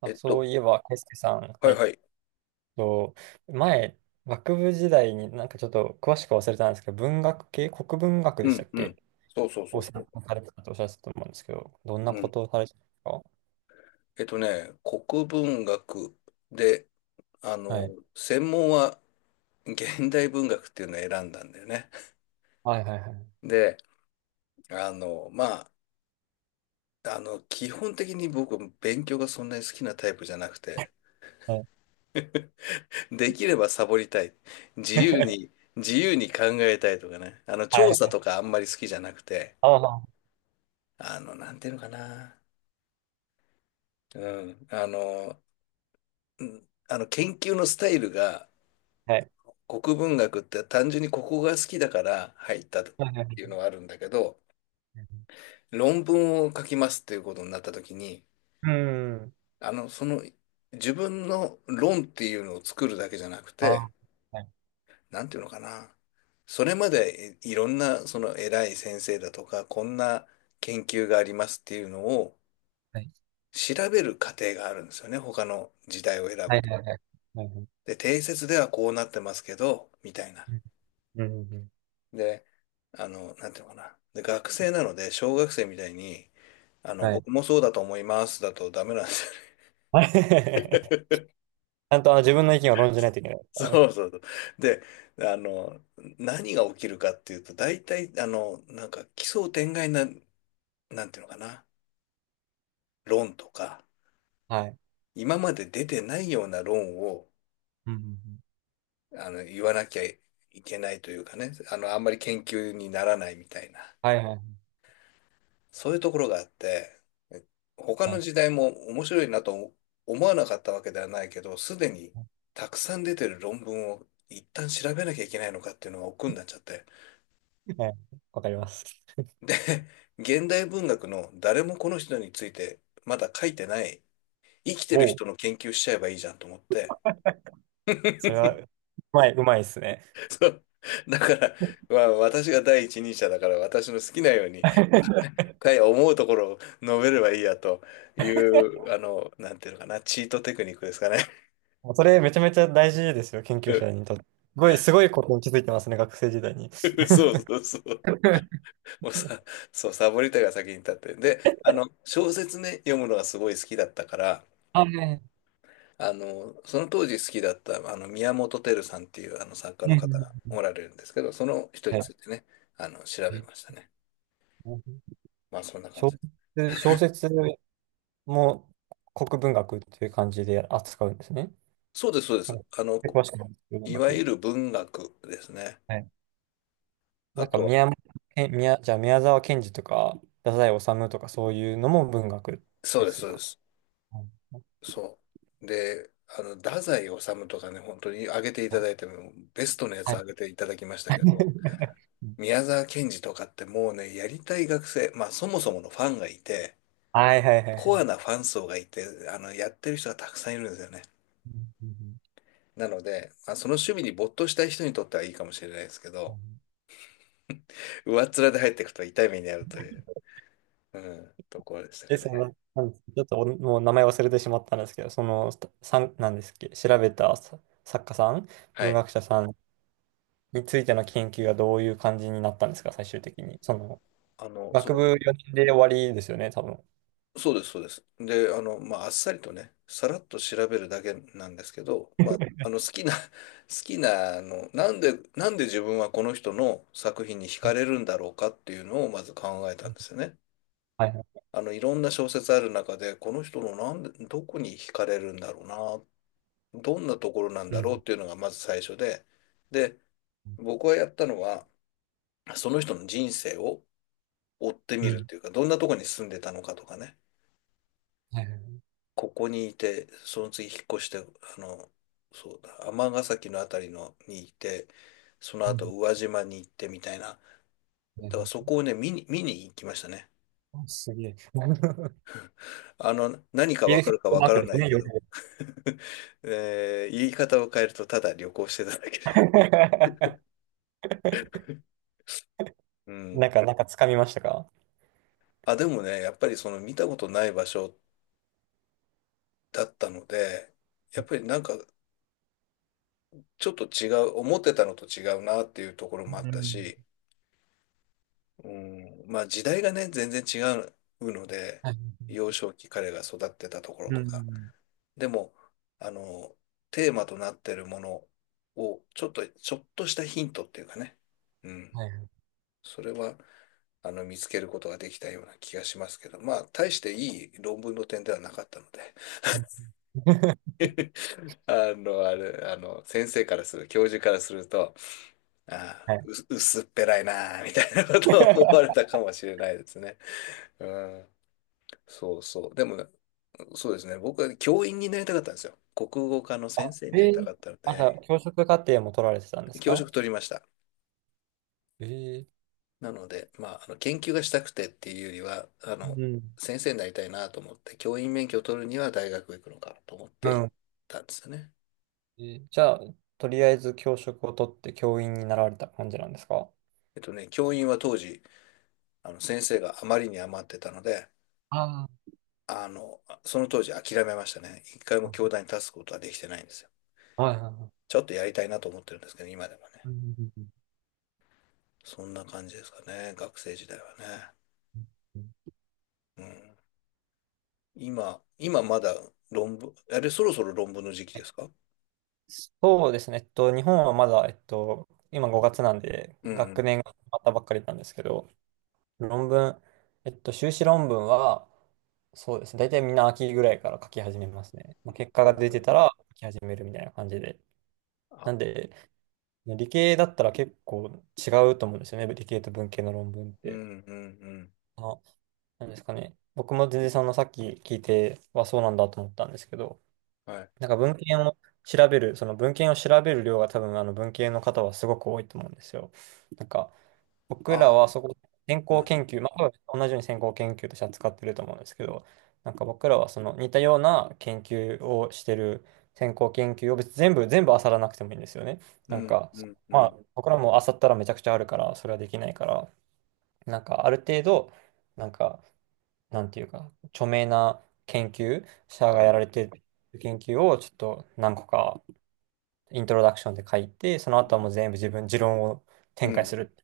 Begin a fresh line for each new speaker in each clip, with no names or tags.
ま
え
あ、
っ
そう
と、
いえば、ケイスケさん、
は
は
い
い、
はい。
と、前、学部時代にちょっと詳しく忘れたんですけど、文学系、国文学
う
でした
ん、
っ
う
け、
ん。そうそうそ
を
うそ
専
う。
攻されてたとおっしゃってたと思うんですけど、どんな
う
こ
ん。
とをされてたんですか？
国文学で、あ
は
の、
い。
専門は現代文学っていうのを選んだんだよね。
はいはいはい。
で、まあ、基本的に僕、勉強がそんなに好きなタイプじゃなくて、
はい。
できればサボりたい。自由に、自由に考えたいとかね。
は
調査
い。
とかあんまり好きじゃなくて、
あ、まあま
なんていうのかな。うん。研究のスタイルが、
あ、はい。
国文学って単純にここが好きだから入ったって
はいはいは
いう
い。
のはあるんだけど、論文を書きますっていうことになった時に、
うん。
あの、その自分の論っていうのを作るだけじゃなく
あ、
て、
はい。
なんていうのかな。それまでいろんなその偉い先生だとか、こんな研究がありますっていうのを
はい。
調べる過程があるんですよね。他の時代を選
は
ぶ
い
と。
はいはい。はいはい。
で、定説ではこうなってますけど、みたいな。
うん。うんうん。
で、なんていうのかな。で、学生なので、小学生みたいに、
はい。
僕もそうだと思いますだとダメなんですよ
あれ ち
ね。
ゃんとあの自分の意見を論じないといけないです から
そ
ね。
うそうそう。で、あの、何が起きるかっていうと、大体、なんか奇想天外な、なんていうのかな、論とか、
はい。
今まで出てないような論を、
うんうんうん。
言わなきゃいけないというかね、あんまり研究にならないみたいな。
はいはい
そういうところがあって、え他
は
の
い。
時代も面白いなと思わなかったわけではないけど、すでにたくさん出てる論文を一旦調べなきゃいけないのかっていうのが億劫になっちゃって。
はい、わかります。
で、現代文学の誰もこの人についてまだ書いてない、生きてる
おう。
人の研究しちゃえばいいじゃんと思って。
それは、うまい、うまいですね。
そう。だから、まあ、私が第一人者だから私の好きなように かい思うところを述べればいいやという、なんていうのかな、チートテクニックですかね。
もうそれめちゃめちゃ大事ですよ、研究者にとって。すごい、すごいことに気づいてますね、学生時代に。
そうそうそう。もうさ、そう、サボりたいが先に立って。で、小説ね、読むのがすごい好きだったから、
あ、ね、
その当時好きだった、宮本照さんっていうあの作家の方が
ね、
おられるんですけど、その人に
は
ついてね、調
い。
べ
え、
ましたね。まあ、そんな感
小
じです。
説、小説も国文学っていう感じで扱うんですね。
そうです、そうで
なん
す。
か詳しくないですけど文
いわゆ
学。
る文学ですね。
はい。
あ
なんか
とは、
宮本、え宮、じゃあ宮沢賢治とか、太宰治とかそういうのも文学
そう
で
です、
す
そうで
か？
す。そう。で、太宰治とかね、本当に挙げていただいても、ベストのや
は
つ
い。
挙げていただきましたけど、
は
宮沢賢治とかってもうね、やりたい学生、まあそもそものファンがいて、
いはいはいは
コア
い。
なファン層がいて、やってる人がたくさんいるんですよね。
うんうん
なので、まあ、その趣味に没頭したい人にとってはいいかもしれないですけ
う
ど、
ん。
上っ面で入っていくと痛い目に遭うという、うん、ところでした
で、
か
そ
ね。
の、なんですちょっとおもう名前忘れてしまったんですけど、その、さん、なんですっけ、調べた、さ、作家さん、
は
文
い。
学者さんについての研究がどういう感じになったんですか、最終的に。その、
そ
学部
う。
4年で終わりですよね、多分。
そうです、そうです。で、まあ、あっさりとね、さらっと調べるだけなんですけど、まあ、好きな、好きな、なんで自分はこの人の作品に惹かれるんだろうかっていうのをまず考えたんですよね。
はいはい。
いろんな小説ある中で、この人のなんで、どこに惹かれるんだろうな、どんなところなん
う
だろうっ
ん。
ていうのがまず最初で、で、僕はやったのは、その人の人生を追ってみ
う
るっ
ん。
ていうか、どんなところに住んでたのかとかね。
はいはい。
ここにいて、その次引っ越して、そうだ、尼崎のあたりのにいて、その
う
後
ん。
宇和島に行ってみたいな。
はい
だ
は
からそ
い。
こをね、見に行きましたね。
あ、すげえ。
何か
ビ
わ
ルフ
か
ィッ
るか
ト
わ
マー
か
ク
ら
です
ない
ね、
け
よく。
ど、言い方を変えるとただ旅行してただけだ。うん。
なんか、なんか掴みましたか？
あ、でもね、やっぱりその見たことない場所だったので、やっぱりなんかちょっと違う、思ってたのと違うなっていうところもあ
う
った
ん。
し、うん、まあ時代がね、全然違うので、
はい。
幼少期彼が育ってたところ
う
とか。
ん。
でも、あの、テーマとなってるものを、ちょっとしたヒントっていうかね。うん。
はいはい。
それは、見つけることができたような気がしますけど、まあ、大していい論文の点ではなかったので、
うん。
あの、あれ、あの、先生からする、教授からすると、あ
は
あ、
い。
薄っぺらいなあ、みたいなことを思われ たかもしれないですね。うん。そうそう。でもね、そうですね。僕は教員になりたかったんですよ。国語科の
あ、
先生になり
え
た
ー、
かったの
あ、じゃあ、
で、
教職課程も取られてたんです
教
か？
職取りました。
えー、
なので、まあ、研究がしたくてっていうよりは、
うん。
先生になりたいなと思って、教員免許を取るには大学行くのかと思っ
う
て行っ
ん。
たんですよね。
えー、じゃあ、とりあえず教職を取って教員になられた感じなんですか？
教員は当時、先生があまりに余ってたので、
あ、
あの、その当時諦めましたね。一回
あ
も教
ー、
壇に立つことはできてないんですよ。
はいはいはい。
ちょっとやりたいなと思ってるんですけど、今でもね。
うんうんうん。
そんな感じですかね、学生時代はね。
うん。
うん。今まだ論文、そろそろ論文の時期ですか？
そうですね。日本はまだ、今5月なんで、
うんう
学
ん。
年が始まったばっかりなんですけど、論文、修士論文は、そうですね。大体みんな秋ぐらいから書き始めますね。まあ、結果
お
が出て
ー
たら書き始めるみたいな感じで。
あ、
なんで、理系だったら結構違うと思うんですよね、理系と文系の論文っ
う
て。
んうんうん。
あの、なんですかね。僕も全然、そのさっき聞いてはそうなんだと思ったんですけど、
はい。
文献を調べる、その文献を調べる量が多分あの文系の方はすごく多いと思うんですよ。なんか、僕
あ
ら
ー、
はそこ、先
う
行
ん
研究、まあ、多分同じように先行研究として扱ってると思うんですけど、なんか僕らはその似たような研究をしてる先行研究を別に全部、全部漁らなくてもいいんですよね。
う
なん
ん
か、
うんう
まあ、
ん。
僕らも漁ったらめちゃくちゃあるから、それはできないから、なんかある程度、なんか、なんていうか、著名な研究者が
は
や
い。
られてる研究をちょっと何個かイントロダクションで書いて、その
う
後は
ん
もう全部自分、持論を
う
展開す
ん
る。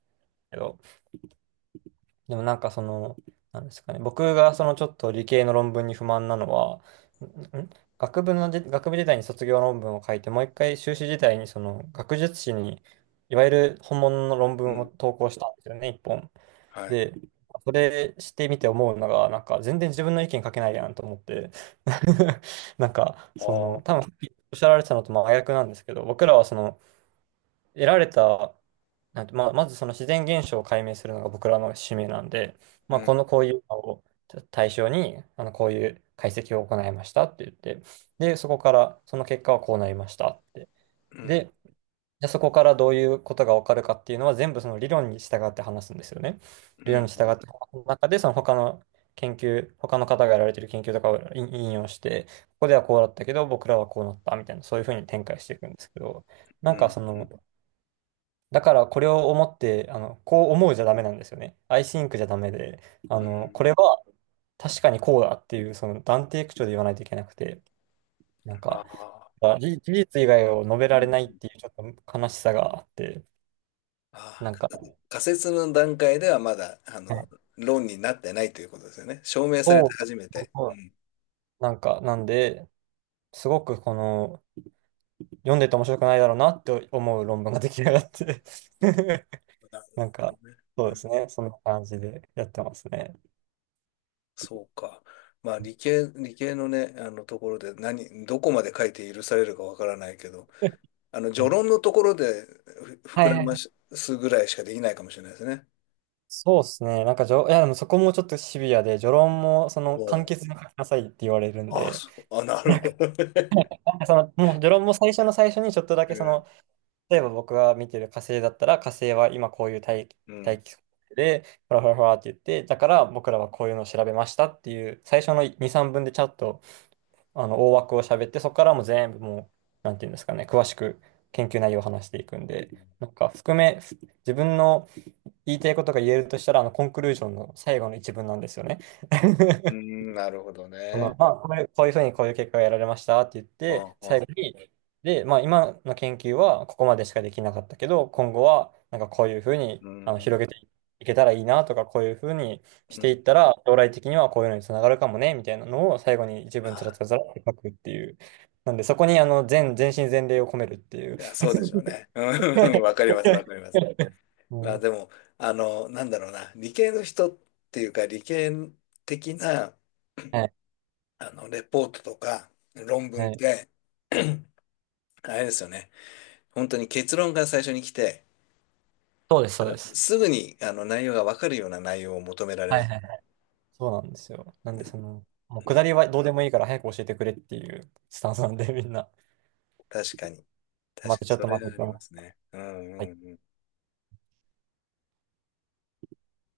でもなんかその、なんですかね、僕がそのちょっと理系の論文に不満なのは、んん学部ので、学部時代に卒業論文を書いて、もう一回修士時代にその学術誌に、いわゆる本物の論
う
文を
ん。
投稿したんですよね、一本。
はい。
で、それしてみて思うのが、なんか全然自分の意見書けないやんと思って、なんか、
あ
その、
あ、
多分さっきおっしゃられてたのと真逆なんですけど、僕らはその、得られた、なんて、まあ、まずその自然現象を解明するのが僕らの使命なんで、まあ、
う
こ
ん
の、こういうのを対象に、あの、こういう解析を行いましたって言って、で、そこから、その結果はこうなりましたって。
うん
で、じゃあそこからどういうことがわかるかっていうのは全部その理論に従って話すんですよね。
う
理論に従
ん
って、その中でその他の研究、他の方がやられてる研究とかを引用して、ここではこうだったけど、僕らはこうなったみたいな、そういうふうに展開していくんですけど、な
う
ん
んう
か
ん
そ
う
の、
ん。
だからこれを思って、あの、こう思うじゃダメなんですよね。I think じゃダメで、あの、これは確かにこうだっていう、その断定口調で言わないといけなくて、なん
あ
か、
あ、
あ、事実以外を述べ
う
ら
ん
れない
う
っ
ん。
ていうちょっと悲しさがあって、
あ
なんか、
ー、仮説の段階ではまだ、
うん。
論になってないということですよね。証明されて
そ
初め
う、
て。
そ
うん。
う。なんか、なんで、すごくこの、読んでて面白くないだろうなって思う論文が出来上がって。
なる
なん
ほ
か、
どね。
そう
う
です
ん。
ね、そんな感じでやってますね。
そうか。まあ理 系、理系のね、あのところでどこまで書いて許されるかわからないけど、あの
は
序
い
論のところで膨
はい
ら
は
ま
い。
すぐらいしかできないかもしれないですね。
そうですね。なんかじょ、いや、でもそこもちょっとシビアで、序論も、そ
お
の、簡
う。
潔に書きなさいって言われるん
あ、
で、
そう。あ、なる
なんか、
ほどね。
なんかその、もう序論も最初の最初にちょっとだ け、
う
その、
ん、
例えば僕が見てる火星だったら、火星は今こういう大気、
うん、
大気層で、ふらふらふらって言って、だから僕らはこういうのを調べましたっていう、最初の2、3分でちゃんと、あの、大枠を喋って、そこからもう全部もう、なんていうんですかね、詳しく研究内容を話していくんで、なんか、含め、自分の、言いたいことが言えるとしたら、あの、コンクルージョンの最後の一文なんですよね。
う ん、なるほど
そ
ね。
の、まあ、これ、こういうふうにこういう結果が得られましたって言っ
あ
て、最
あ、
後に、で、まあ、今の研究はここまでしかできなかったけど、今後は、なんかこういうふうに、
う
あの、
ん、
広げていけたらいいなとか、こういうふうにし
う
てい
ん。
ったら、将来的にはこういうのにつながるかもね、みたいなのを最後に一文つら
あ、
つらつらって書くっていう。なんで、そこに、あの、全身全霊を込めるっていう。
いや、そうでしょうね。うん。 わかります、わかります。
う
まあ
ん。
でも、なんだろうな、理系の人っていうか、理系的な、
はい、
レポートとか論文っ
はい。
て、あれですよね。本当に結論が最初に来て、
そうです、そうです。
すぐにあの内容がわかるような内容を求められ
は
ま
い
す。
はい。そうなんですよ。なん
う
で、
ん、
その、もう
う
下りは
ん、
どうでもいいから早く教えてくれっていうスタンスなんで、みんな。
確かに。
待っ
確
て、
か
ち
に、
ょっ
そ
と
れ
待っ
はあ
て、
りま
は
すね。うんうん
い
うん。